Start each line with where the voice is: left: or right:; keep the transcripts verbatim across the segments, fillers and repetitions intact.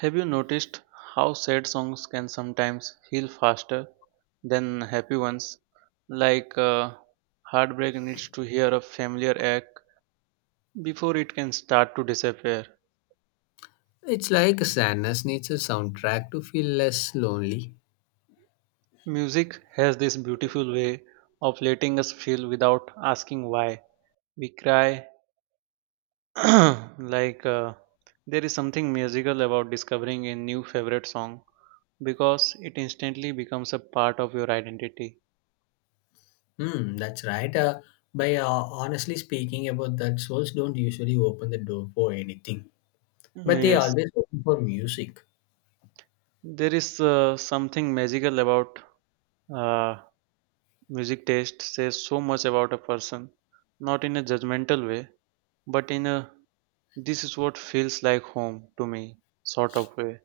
right: Have you noticed how sad songs can sometimes heal faster than happy ones? Like uh, heartbreak needs to hear a familiar act before it can start to disappear.
left: It's like sadness needs a soundtrack to feel less lonely.
right: Music has this beautiful way of letting us feel without asking why. We cry like uh, there is something magical about discovering a new favorite song because it instantly becomes a part of your identity.
left: Hmm, that's right. Uh, by uh, honestly speaking about that, souls don't usually open the door for anything, but they
right: Yes.
left: always open for music.
right: There is uh, something magical about uh, music taste says so much about a person, not in a judgmental way, but in a this is what feels like home to me sort of way.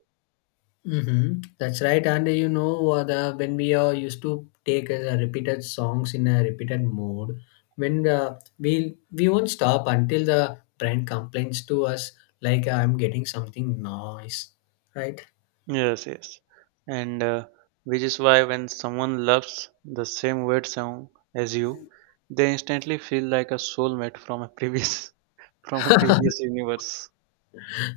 left: Mm-hmm. That's right. And uh, you know, uh, the when we uh, used to take uh, repeated songs in a repeated mode, when uh, we we won't stop until the brand complains to us, like I'm getting something nice, right?
right: Yes, yes. And uh, which is why when someone loves the same weird song as you, they instantly feel like a soulmate from a previous from a previous universe.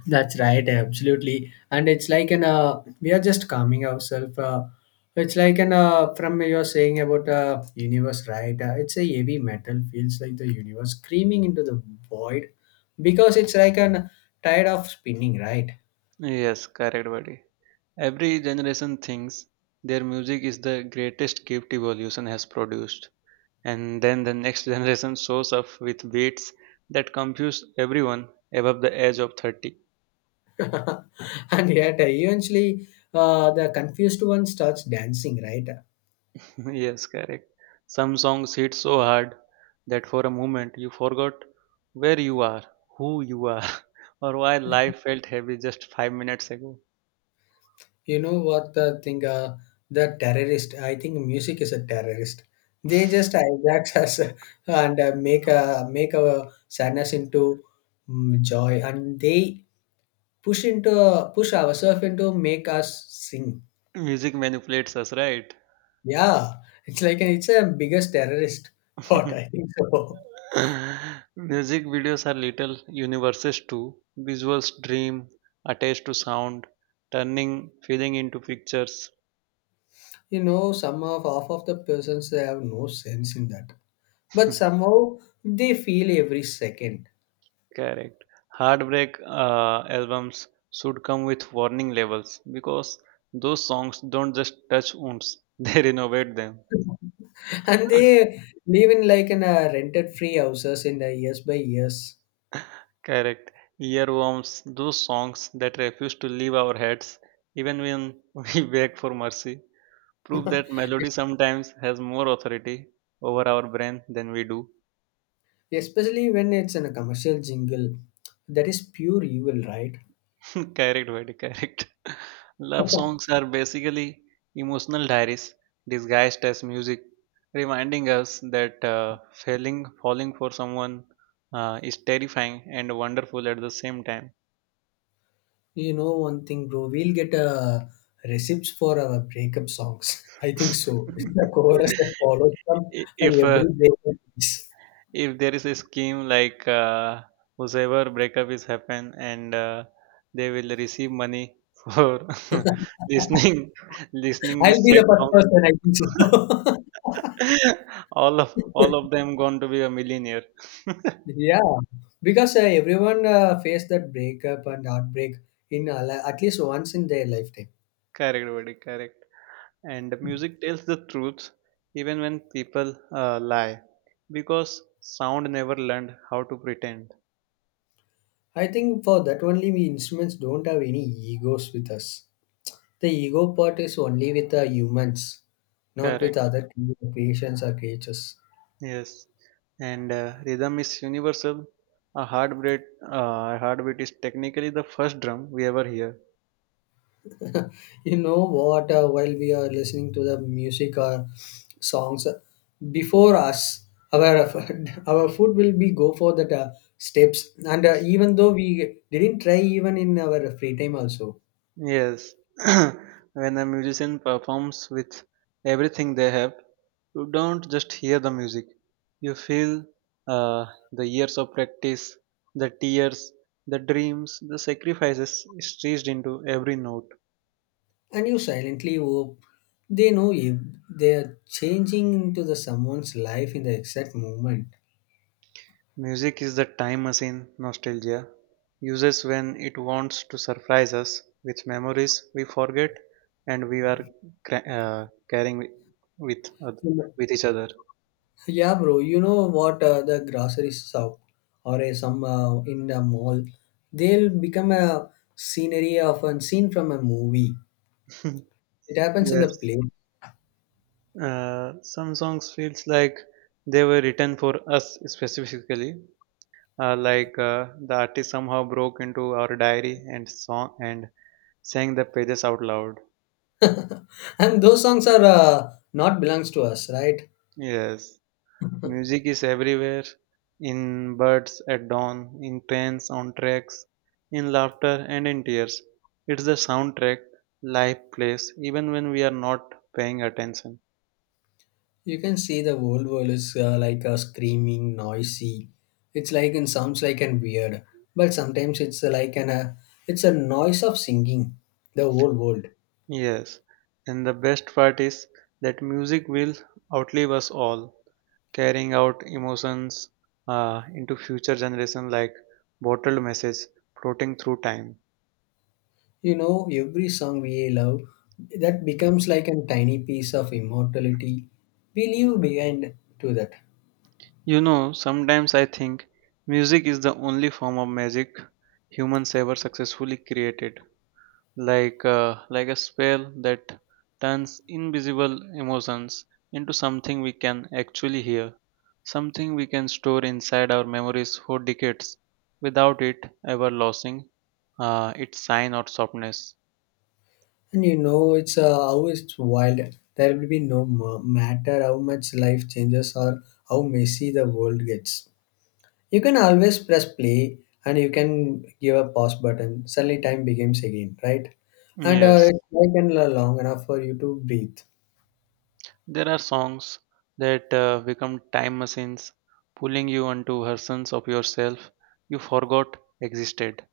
left: That's right, absolutely. And it's like an uh, we are just calming ourselves. Uh, it's like an uh, from you're saying about uh, universe, right? Uh, it's a heavy metal feels like the universe screaming into the void because it's like an tired of spinning, right?
right: Yes, correct, buddy. Every generation thinks their music is the greatest gift evolution has produced, and then the next generation shows up with beats that confuse everyone above the age of thirty.
left: and yet, uh, eventually, uh, the confused one starts dancing, right?
right: yes, correct. Some songs hit so hard that for a moment you forgot where you are, who you are, or why life felt heavy just five minutes ago.
left: You know what, the thing uh, the terrorist, I think music is a terrorist. They just hijack us, and uh, make a make our sadness into mm, joy, and they push into push ourselves into make us sing.
right: Music manipulates us, right?
left: Yeah, it's like a, it's a biggest terrorist what I think so.
right: Music videos are little universes too. Visuals dream, attached to sound, turning feeling into pictures.
left: You know, some of half of the persons, they have no sense in that, but somehow they feel every second.
right: Correct. Heartbreak uh, albums should come with warning labels because those songs don't just touch wounds, they renovate them.
left: And they live in like in a rented free houses in the years by years.
right: Correct. Earworms, those songs that refuse to leave our heads even when we beg for mercy, prove that melody sometimes has more authority over our brain than we do.
left: Especially when it's in a commercial jingle, that is pure evil, right?
right: Correct, buddy, correct. Love songs are basically emotional diaries disguised as music, reminding us that uh, failing, falling for someone uh, is terrifying and wonderful at the same time.
left: You know, one thing, bro, we'll get uh, receipts for our breakup songs. I think so. The chorus that follows from
right: I-
left: uh,
right: if uh,
left: every breakup is.
right: if there is a scheme like uh, whosoever breakup is happen and uh, they will receive money for listening listening
left: I'll
right: this
left: be
right: sad
left: the first
right: song
left: person, I think so.
right: all of all of them going to be a millionaire
left: Yeah, because uh, everyone uh, faced that breakup and heartbreak, in a li- at least once in their lifetime.
right: correct, buddy, correct. And the music tells the truth even when people uh, lie because sound never learned how to pretend.
left: I think for that only we instruments don't have any egos with us. The ego part is only with the humans, not with
right: Correct.
left: other creations or creatures.
right: Yes. And uh, rhythm is universal. A heartbeat uh, a heartbeat is technically the first drum we ever hear.
left: You know what? Uh, while we are listening to the music or songs, uh, before us, our our foot will be go for that uh, steps, and uh, even though we didn't try even in our free time also.
right: Yes, when a musician performs with everything they have, you don't just hear the music, you feel uh, the years of practice, the tears, the dreams, the sacrifices stitched into every note.
left: And you silently hope they know if they are changing into the someone's life in the exact moment.
right: Music is the time machine nostalgia uses when it wants to surprise us with memories we forget and we are cra- uh, carrying with, with, oth-
left: You know-
right: with each other.
left: Yeah, bro. You know what? Uh, the grocery shop, or a, some uh, in the mall, they'll become a scenery of a scene from a movie. It happens in the
right: Yes.
left: play.
right: Uh, some songs feels like they were written for us specifically, uh, like uh, the artist somehow broke into our diary and song and sang the pages out loud.
left: And those songs are uh, not belongs to us, right?
right: Yes, music is everywhere, in birds at dawn, in trains on tracks, in laughter and in tears. It's the soundtrack life plays even when we are not paying attention.
left: You can see the whole world is uh, like a screaming, noisy. It's like and sounds like and weird, but sometimes it's uh, like an uh, it's a noise of singing. The whole world,
right: Yes, and the best part is that music will outlive us all, carrying out emotions uh, into future generation like bottled message floating through time.
left: you know, every song we love that becomes like a tiny piece of immortality we leave behind to that.
right: You know, sometimes I think music is the only form of magic humans ever successfully created, like uh, like a spell that turns invisible emotions into something we can actually hear, something we can store inside our memories for decades without it ever losing uh, its shine or softness.
left: And you know, it's uh, how it's wild. There will be no ma- matter how much life changes or how messy the world gets. You can always press play and you can give a pause button. Suddenly, time begins again, right? And uh,
right: Yes.
left: it's like and lo- long enough for you to breathe.
right: There are songs that uh, become time machines, pulling you onto versions of yourself you forgot existed,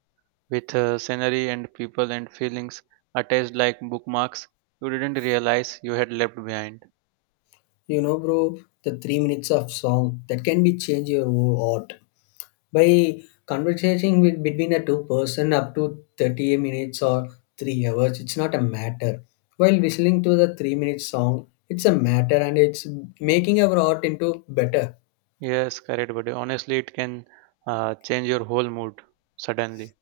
right: with uh, scenery and people and feelings attached like bookmarks you didn't realize you had left behind.
left: You know, bro, the three minutes of song that can be change your whole art by conversating with between a two person up to thirty minutes or three hours. It's not a matter. While whistling to the three minute song, it's a matter, and it's making our art into better.
right: Yes, correct, but honestly, it can uh, change your whole mood suddenly.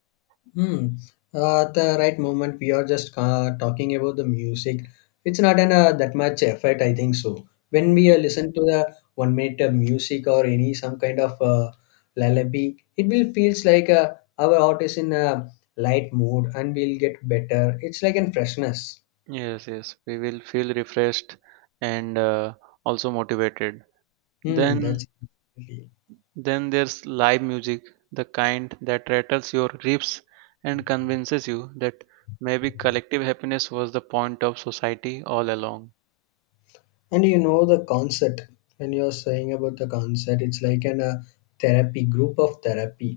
left: Hmm. Uh, at the right moment, we are just uh, talking about the music. It's not an uh, that much effort, I think so. When we
right: Ye-
left: uh, listen to the one minute uh, music or any some kind of uh, lullaby, it will feels like uh, our heart is in a light mood and we'll get better. It's like in freshness.
right: Yes, yes, we will feel refreshed and uh, also motivated.
left: Hmm.
right: Then
left: That's
right: Then there's live music, the kind that rattles your ribs and convinces you that maybe collective happiness was the point of society all along.
left: And you know the concert. When you're saying about the concert, it's like an uh, therapy group of therapy.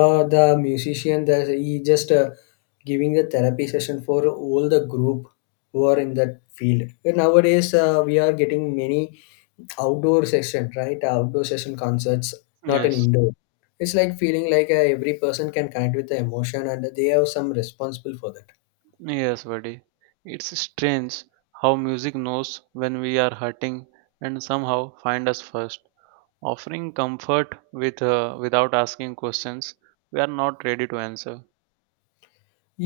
left: Uh, the musician that he just uh, giving the therapy session for all the group who are in that field. And nowadays, uh, we are getting many outdoor session, right? Outdoor session concerts, not an
right: Yes,
left: indoor. It's like feeling like uh, every person can connect with the emotion, and they have some responsible for that.
right: yes, buddy. It's strange how music knows when we are hurting and somehow find us first, offering comfort with uh, without asking questions we are not ready to answer.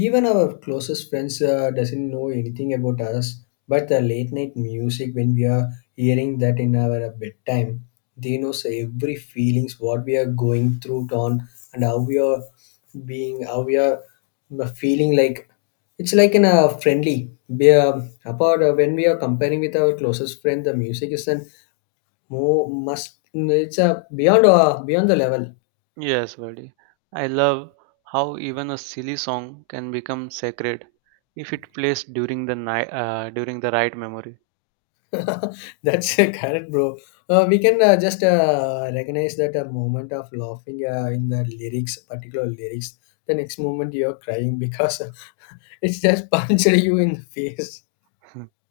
left: Even our closest friends uh, doesn't know anything about us, but the late night music when we are hearing that in our uh, bedtime, they knows every feelings what we are going through it on, and how we are being, how we are uh, feeling like, it's like in a friendly we are apart uh, when we are comparing with our closest friend, the music is an more must, it's a beyond uh, beyond the level.
right: Yes, buddy. I love how even a silly song can become sacred if it plays during the night uh, during the right memory.
left: That's uh, correct, bro. Uh, we can uh, just uh, recognize that a moment of laughing uh, in the lyrics, particular lyrics. The next moment you're crying because uh, it's just punched you in the face.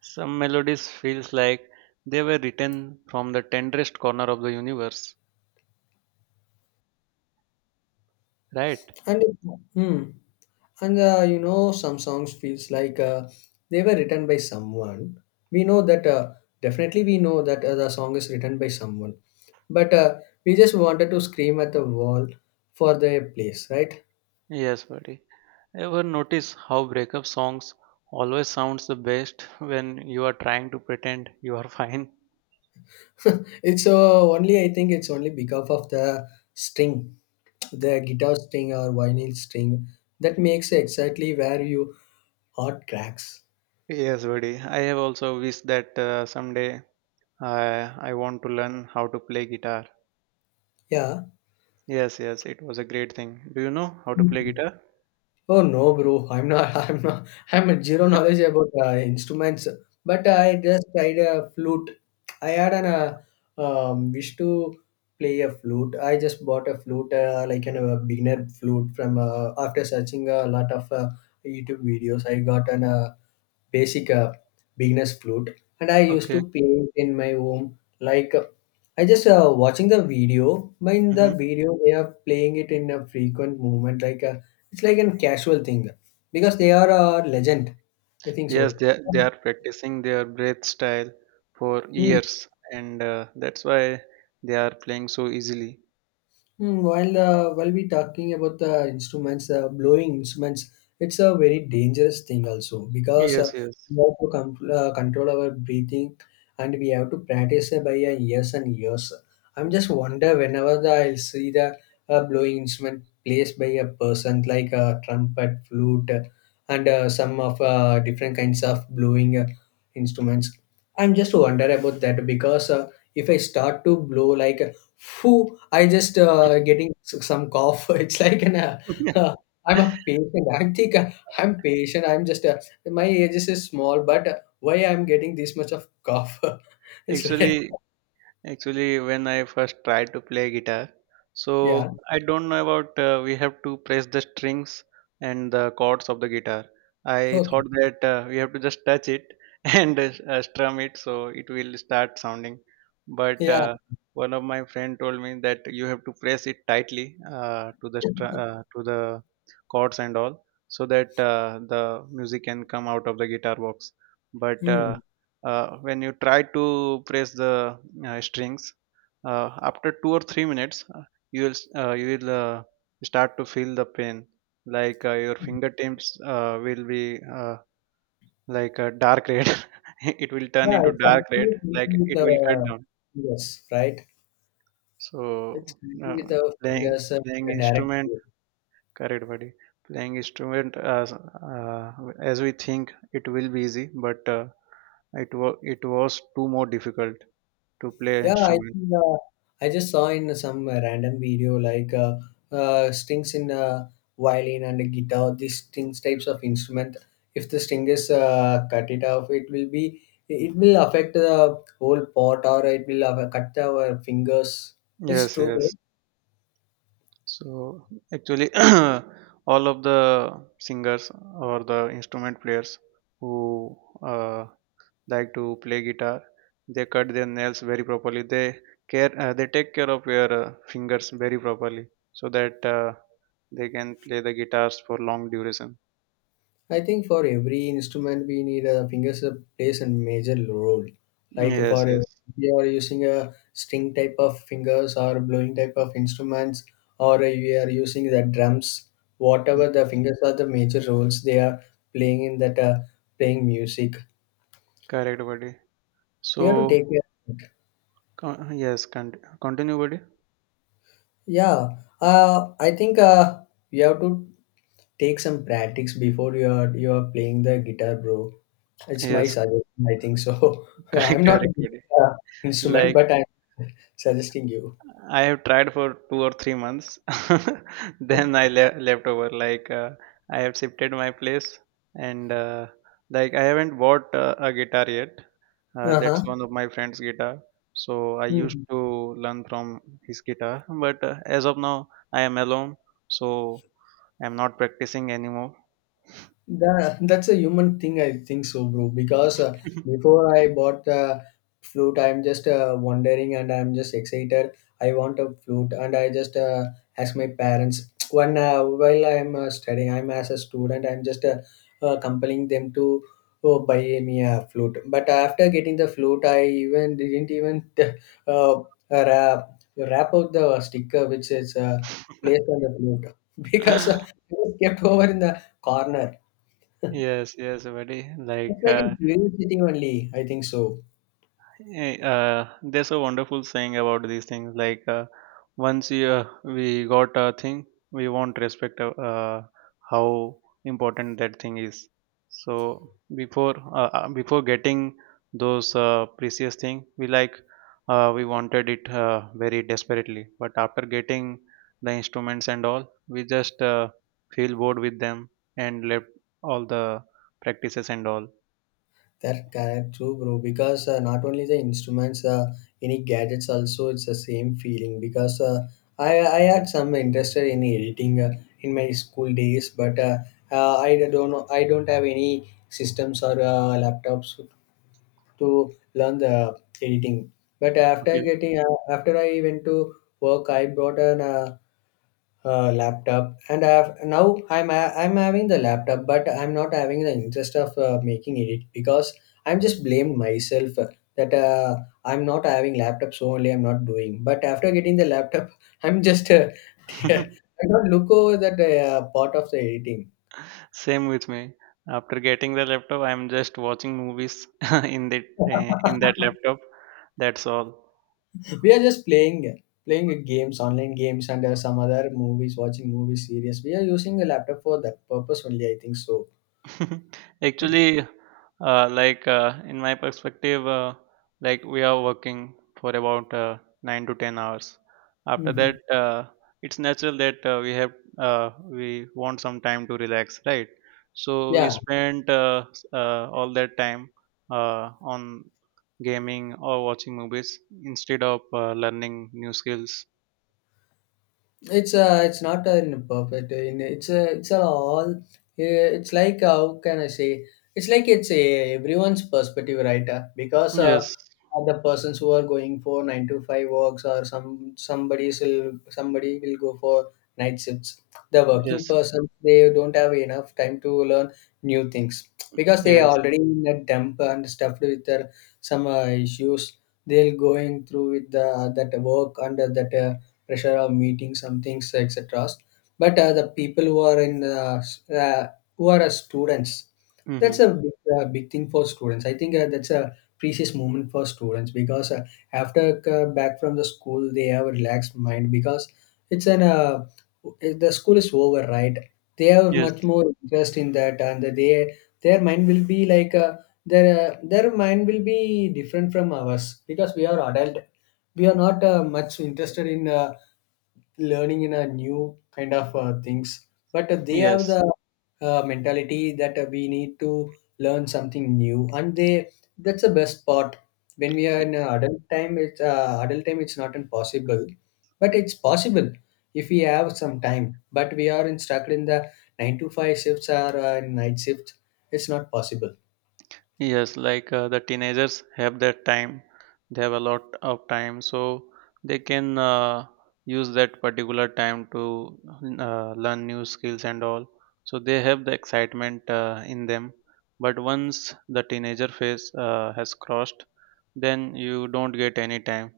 right: Some melodies feels like they were written from the tenderest corner of the universe, right?
left: And hmm, and uh, you know some songs feels like uh, they were written by someone. We know that uh, definitely we know that uh, the song is written by someone, but uh, we just wanted to scream at the wall for the place, right?
right: Yes, buddy. Ever notice how breakup songs always sounds the best when you are trying to pretend you are fine?
left: It's uh, only I think it's only because of the string, the guitar string or vinyl string, that makes exactly where you heart cracks.
right: Yes, buddy. I have also wished that uh, someday uh, I want to learn how to play guitar.
left: Yeah.
right: Yes, yes, it was a great thing. Do you know how to play
left: Mhm.
right: guitar?
left: Oh no, bro! I'm not. I'm not. I'm at zero knowledge about uh, instruments. But I just tried a flute. I had an uh, um, wish to play a flute. I just bought a flute, uh, like an uh, beginner flute, from uh, after searching a lot of uh, YouTube videos. I got an uh, basic uh, beginner's flute, and I used to
right: Okay.
left: play in my home. Like uh, I just uh, watching the video. But in the
right: Hmm.
left: video, they are playing it in a frequent movement, like. Uh, it's like a casual thing because they are a legend. I think so.
right: Yes, they are- they are practicing their breath style for
left: Hmm.
right: years, and uh, that's why they are playing so easily.
left: Hmm, While uh, while we talking about the instruments, uh, blowing instruments, it's a very dangerous thing also, because uh,
right: Yes, yes.
left: we have to con- uh, control our breathing and we have to practice it by uh, years and years. I'm just wonder whenever the, I see the uh, blowing instrument placed by a person like a trumpet, flute, uh, and uh, some of uh, different kinds of blowing uh, instruments. I'm just wonder about that because uh, if I start to blow like phew, I just uh, getting s- some cough. It's like an uh, uh, I'm a patient. I think uh, I'm patient. I'm just uh, my age is just small, but uh, why I'm getting this much of cough? It's like,
right: Actually, Actually, when I first tried to play guitar,
left: yeah,
right: so I don't know about uh, we have to press the strings and the chords of the guitar. I
left: okay,
right: thought that uh, we have to just touch it and uh, strum it so it will start sounding. But
left: yeah.
right: uh, one of my friend told me that you have to press it tightly uh, to the str- uh, to the chords and all so that uh, the music can come out of the guitar box. But uh,
left: Hmm.
right: uh, when you try to press the uh, strings uh, after two or three minutes uh, you will s- uh, you will uh, start to feel the pain like uh, your fingertips uh, will be uh, like a dark red it will turn
left: Yeah.
right: into
left: It's
right: dark red
left: actually
right: like
left: with
right: it will cut
left: the,
right: down.
left: yes, right.
right: So,
left: It's connecting
right: uh,
left: with our
right: playing
left: fingers uh,
right: playing
left: direct.
right: instrument, correct, buddy, playing instrument as uh, as we think it will be easy, but uh, it was it was too more difficult to play
left: Yeah, I
right: instrument.
left: think, uh, I just saw in some uh, random video, like uh, uh, strings in uh, violin and a guitar. These strings types of instrument. If the string is uh, cut it off, it will be it will affect the whole pot, or it will have, cut our fingers. It's
right: Yes,
left: true.
right: yes. So actually, all of the singers or the instrument players who uh, like to play guitar, they cut their nails very properly. They care, uh, they take care of your uh, fingers very properly so that uh, they can play the guitars for long duration.
left: I think for every instrument we need a fingers that plays a major role. Like
right: Yes,
left: for if
right: yes.
left: you are using a string type of fingers or blowing type of instruments, or you are using the drums.
right: Mm.
left: Whatever the fingers are the major roles they are playing in that uh, playing music.
right: Correct, buddy.
left: We have to
right: So,
left: take care of it.
right: con- yes, con- continue, buddy.
left: Yeah, uh, I think uh, we have to take some practice before you are you are playing the guitar, bro. It's my
right: Yes,
left: suggestion. I think so. I'm not a
right: correct, buddy.
left: uh, instrument,
right: Like.
left: but I'm suggesting you.
right: I have tried for two or three months. Then I le- left over. Like uh, I have shifted my place, and uh, like I haven't bought uh, a guitar yet. Uh, that's
left: Uh
right: one of my friend's guitar. So I
left: huh.
right: used to learn from his guitar, but uh, as of now, I am alone, so I'm not practicing anymore.
left: That, that's a human thing, I think so, bro. Because uh, before I bought the flute, I'm just uh, wondering and I'm just excited. I want a flute, and I just uh, ask my parents. When uh, while I'm uh, studying, I'm as a student, I'm just uh, uh, compelling them to uh buy me a flute. But after getting the flute, I even didn't even uh, wrap, wrap up the sticker which is uh, placed on the flute, because uh, it was kept over in the corner.
right: Yes, yes, buddy. Like
left: It's like
right: uh,
left: in curiosity only, I think so.
right: Eh, uh, there's a wonderful saying about these things like uh, once you, uh, we got a thing we won't respect uh, uh, how important that thing is. So before uh, uh, before getting those uh, precious thing we like, uh, we wanted it uh, very desperately but after getting the instruments and all we just uh, feel bored with them and left all the practices and all.
left: That correct, true, bro. Because uh, not only the instruments, uh, any gadgets also, it's the same feeling. Because uh, I I had some interest in editing uh, in my school days, but uh, uh, I don't know, I don't have any systems or uh, laptops to learn the editing. But after
right: Okay.
left: getting uh, after I went to work, I bought an uh, uh, laptop and I have, now I'm i I'm having the laptop, but I'm not having the interest of uh, making it, because I'm just blamed myself uh, that uh, I'm not having laptop so only I'm not doing. But after getting the laptop I'm just uh, I don't look over that uh, part of the editing.
right: Same with me. After getting the laptop, I'm just watching movies in the uh, in that laptop. That's all.
left: We are just playing playing games, online games, and uh, some other movies, watching movies, series. We are using the laptop for that purpose only, I think so.
right: Actually, uh, like uh, in my perspective, uh, like we are working for about uh, nine to ten hours. After that,
left: Mhm.
right: uh, it's natural that uh, we have uh, we want some time to relax, right? So we
left: Yeah.
right: spent uh, s- uh, all that time uh, on gaming or watching movies instead of uh, learning new skills.
left: It's uh, it's not an perfect. uh, In it's a, it's a all. uh, It's like uh, how can I say? It's like it's a everyone's perspective, right? Uh, Because uh,
right: Yes,
left: other persons who are going for nine to five works, or some somebody will somebody will go for night shifts. The working
right: yes,
left: person, they don't have enough time to learn new things, because they are
right: yes,
left: already in a dump and stuffed with their some uh, issues. They'll going through with the that work under that uh, pressure of meeting some things, etc. But uh, the people who are in uh, uh, who are uh, students, that's
right: hmm,
left: a big, uh, big thing for students, I think. Uh, that's a precious moment for students, because uh, after uh, back from the school, they have a relaxed mind, because it's an uh, the school is over, right? They have
right: yes,
left: much more interest in that, and they, their mind will be like uh, their uh, their mind will be different from ours, because we are adult. We are not uh, much interested in uh, learning in a new kind of uh, things. But uh, they have
right: yes.
left: the uh, mentality that uh, we need to learn something new, and they, that's the best part. When we are in uh, adult time it's uh, adult time, it's not impossible, but it's possible, if we have some time. But we are in stuck in the nine to five shifts or uh, night shifts, it's not possible
right: Yes, like uh, the teenagers have that time, they have a lot of time, so they can uh, use that particular time to uh, learn new skills and all. So they have the excitement uh, in them. But once the teenager phase uh, has crossed, then you don't get any time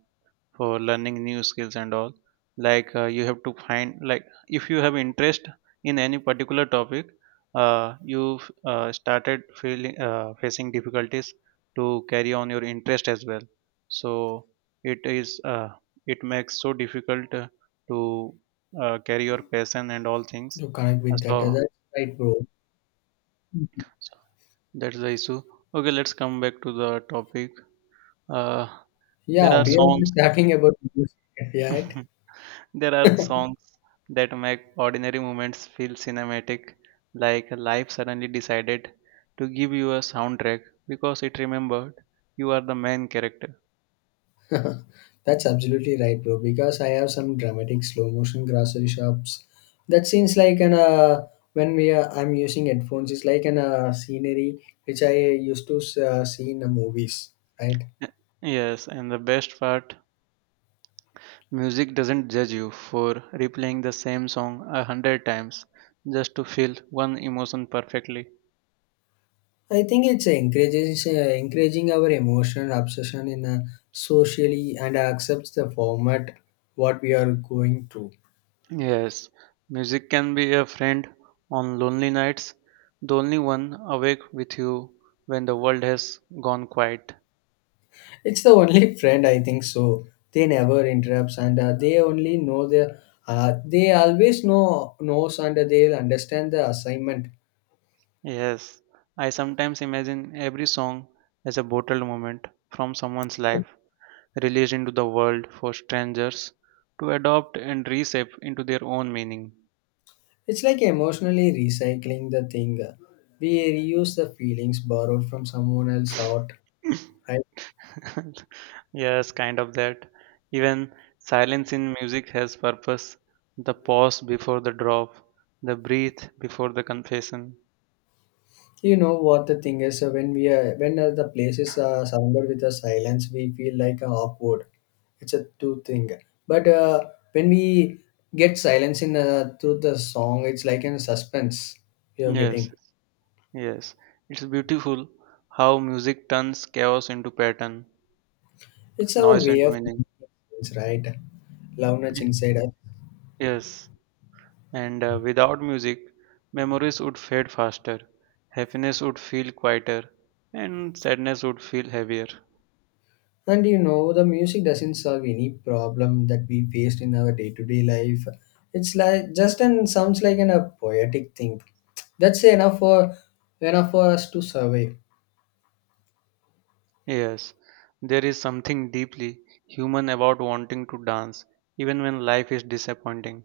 right: for learning new skills and all, like uh, you have to find, like if you have interest in any particular topic uh, you've uh, started feeling uh, facing difficulties to carry on your interest as well. So it is, uh, it makes so difficult uh, to uh, carry your passion and all things.
left: to connect with that. Uh,
right: Uh,
left: that's right, bro.
right: so that's the issue. Okay, let's come back to the topic. uh, there
left: Yeah,
right: are
left: we are
right: songs.
left: just talking about music, right?
right: There are songs that make ordinary moments feel cinematic, like life suddenly decided to give you a soundtrack because it remembered you are the main character.
left: That's absolutely right, bro. Because I have some dramatic slow motion grocery shops. That seems like an uh, when we uh, I'm using headphones, it's like an uh, scenery which I used to uh, see in the movies, right?
right: Y- Yes, and the best part, music doesn't judge you for replaying the same song a hundred times just to feel one emotion perfectly.
left: I think it's encourages uh, encouraging our emotional obsession in a socially and accepts the format what we are going through.
right: Yes, music can be a friend on lonely nights, the only one awake with you when the world has gone quiet.
left: It's the only friend, I think so. They never interrupts, and uh, they only know the Uh, they always know knows and they'll understand the assignment.
right: Yes, I sometimes imagine every song as a bottled moment from someone's life, released into the world for strangers to adopt and reshape into their own meaning.
left: It's like emotionally recycling the thing. We reuse the feelings borrowed from someone else out, right?
right: Yes, kind of that. Even silence in music has purpose, the pause before the drop, the breath before the confession.
left: You know what the thing is, uh, when we are when uh, the place is uh, surrounded with a silence, we feel like uh, awkward. It's a two thing, but uh, when we get silence in uh, through the song, it's like in suspense you're
right: Yes,
left: getting.
right: yes. It's beautiful how music turns chaos into pattern,
left: It's our
right: noise
left: way
right: into
left: of,
right: meaning.
left: it's right, loudness
right: Y-
left: inside us.
right: Yes. And uh, without music, memories would fade faster, happiness would feel quieter, and sadness would feel heavier.
left: And you know, the music doesn't solve any problem that we faced in our day to day life. It's like just and sounds like an, a poetic thing. That's enough for enough for us to survive.
right: Yes, there is something deeply human about wanting to dance, even when life is disappointing.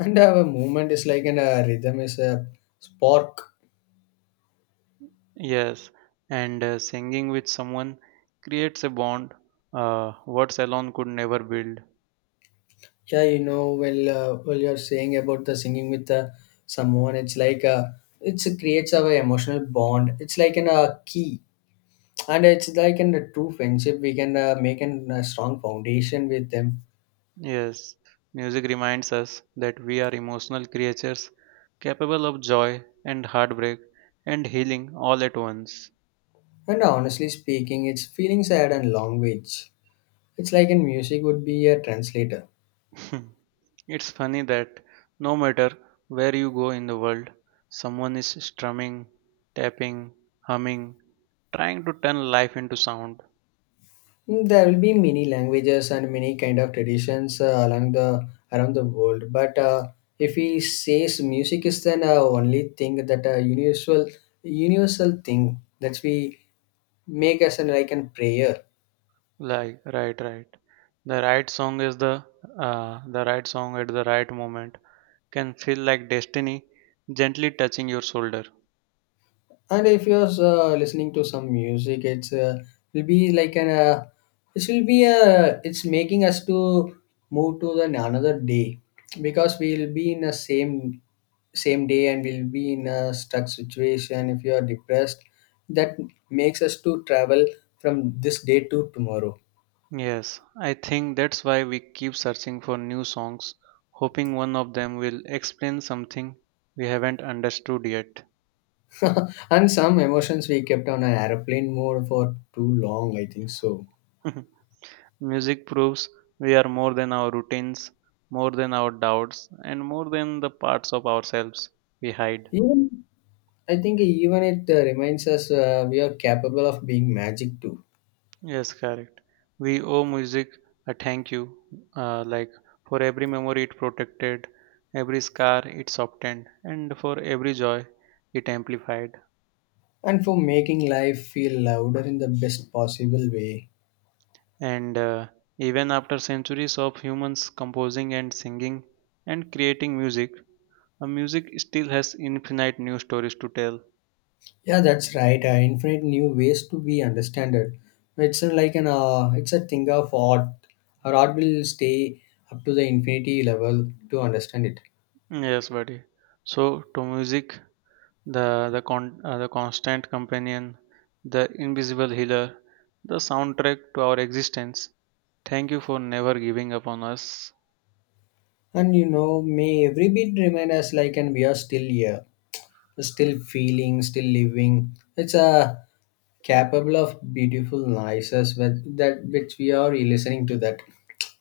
left: And our movement is like, and a rhythm is a spark.
right: Yes, and uh, singing with someone creates a bond uh, words alone could never build.
left: Yeah, you know, well uh, well, you're saying about the singing with uh, someone, it's like uh, it's creates our emotional bond, it's like an a key, and it's like in a true friendship we can uh, make an, a strong foundation with them.
right: Yes, music reminds us that we are emotional creatures capable of joy and heartbreak and healing all at once.
left: And honestly speaking, it's feelings add a language, it's like in music would be a translator.
right: It's funny that no matter where you go in the world, someone is strumming, tapping, humming, trying to turn life into sound.
left: Mm, there will be many languages and many kind of traditions uh, along the around the world. But uh, if we says music is then uh, only thing that uh, universal universal thing that we make as an like an prayer.
right: Like, right, right. The right song is the uh, the right song at the right moment can feel like destiny gently touching your shoulder.
left: And if you're uh, listening to some music, it's uh, will be like an uh, it will be a, it's making us to move to the another day, because we'll be in the same same day, and we'll be in a stuck situation if you are depressed. That makes us to travel from this day to tomorrow.
right: Yes, I think that's why we keep searching for new songs, hoping one of them will explain something we haven't understood yet.
left: And some emotions we kept on an airplane mode for too long, I think so.
right: Music proves we are more than our routines, more than our doubts, and more than the parts of ourselves we hide.
left: Even, I think even it uh, reminds us uh, we are capable of being magic too,
right: Yes, correct. We owe music a thank you, uh, like for every memory it protected, every scar it softened, and for every joy it amplified.
left: and for making life feel louder in the best possible way.
right: And uh, even after centuries of humans composing and singing and creating music, a music still has infinite new stories to tell.
left: Yeah, that's right. Uh, infinite new ways to be understood. It's uh, like an uh, it's a thing of art. Our art will stay up to the infinity level to understand it.
right: Yes, buddy. So to music, the the con- uh, the constant companion, the invisible healer, the soundtrack to our existence. Thank you for never giving up on us.
left: And you know, may every beat remind us like, and we are still here, still feeling, still living. It's a capable of beautiful noises with that which we are listening to that.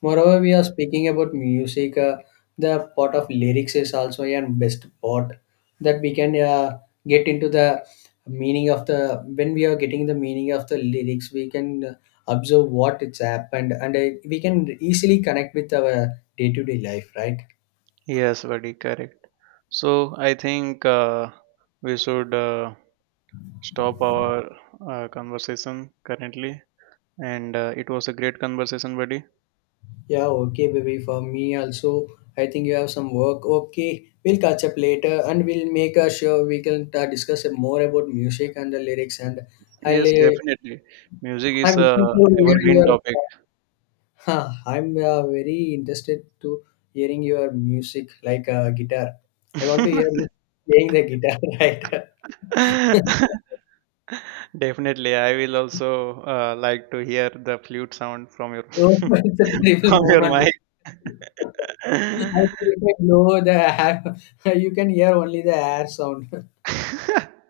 left: Moreover, we are speaking about music. Uh, the part of lyrics is also a best part, that we can uh, get into the meaning of the when we are getting the meaning of the lyrics. We can uh, observe what it's happened, and I, we can easily connect with our day-to-day life, right?
right: Yes, buddy, correct. So I think uh, we should uh, stop our uh, conversation currently, and uh, it was a great conversation, buddy.
left: Yeah, okay, baby, for me also. I think you have some work. Okay, we'll catch up later, and we'll make a sure, we can uh, discuss more about music and the lyrics, and i'll
right: Yes,
left: uh,
right: definitely. Music is
left: I'm listening
right: a
left: to hear
right: evergreen
left: your
right: topic.
left: huh, I'm uh, very interested to hearing your music, like uh, guitar. I want to hear you playing the guitar, right?
right: Definitely, I will also uh, like to hear the flute sound from your
left: Oh, it's a
right: from
left: terrible
right: your
left: moment.
right: mic.
left: I think if I blow the air, you can hear only the air sound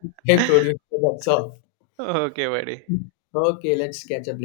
left: I produce. That's all.
right: Okay, buddy.
left: Okay, let's catch up.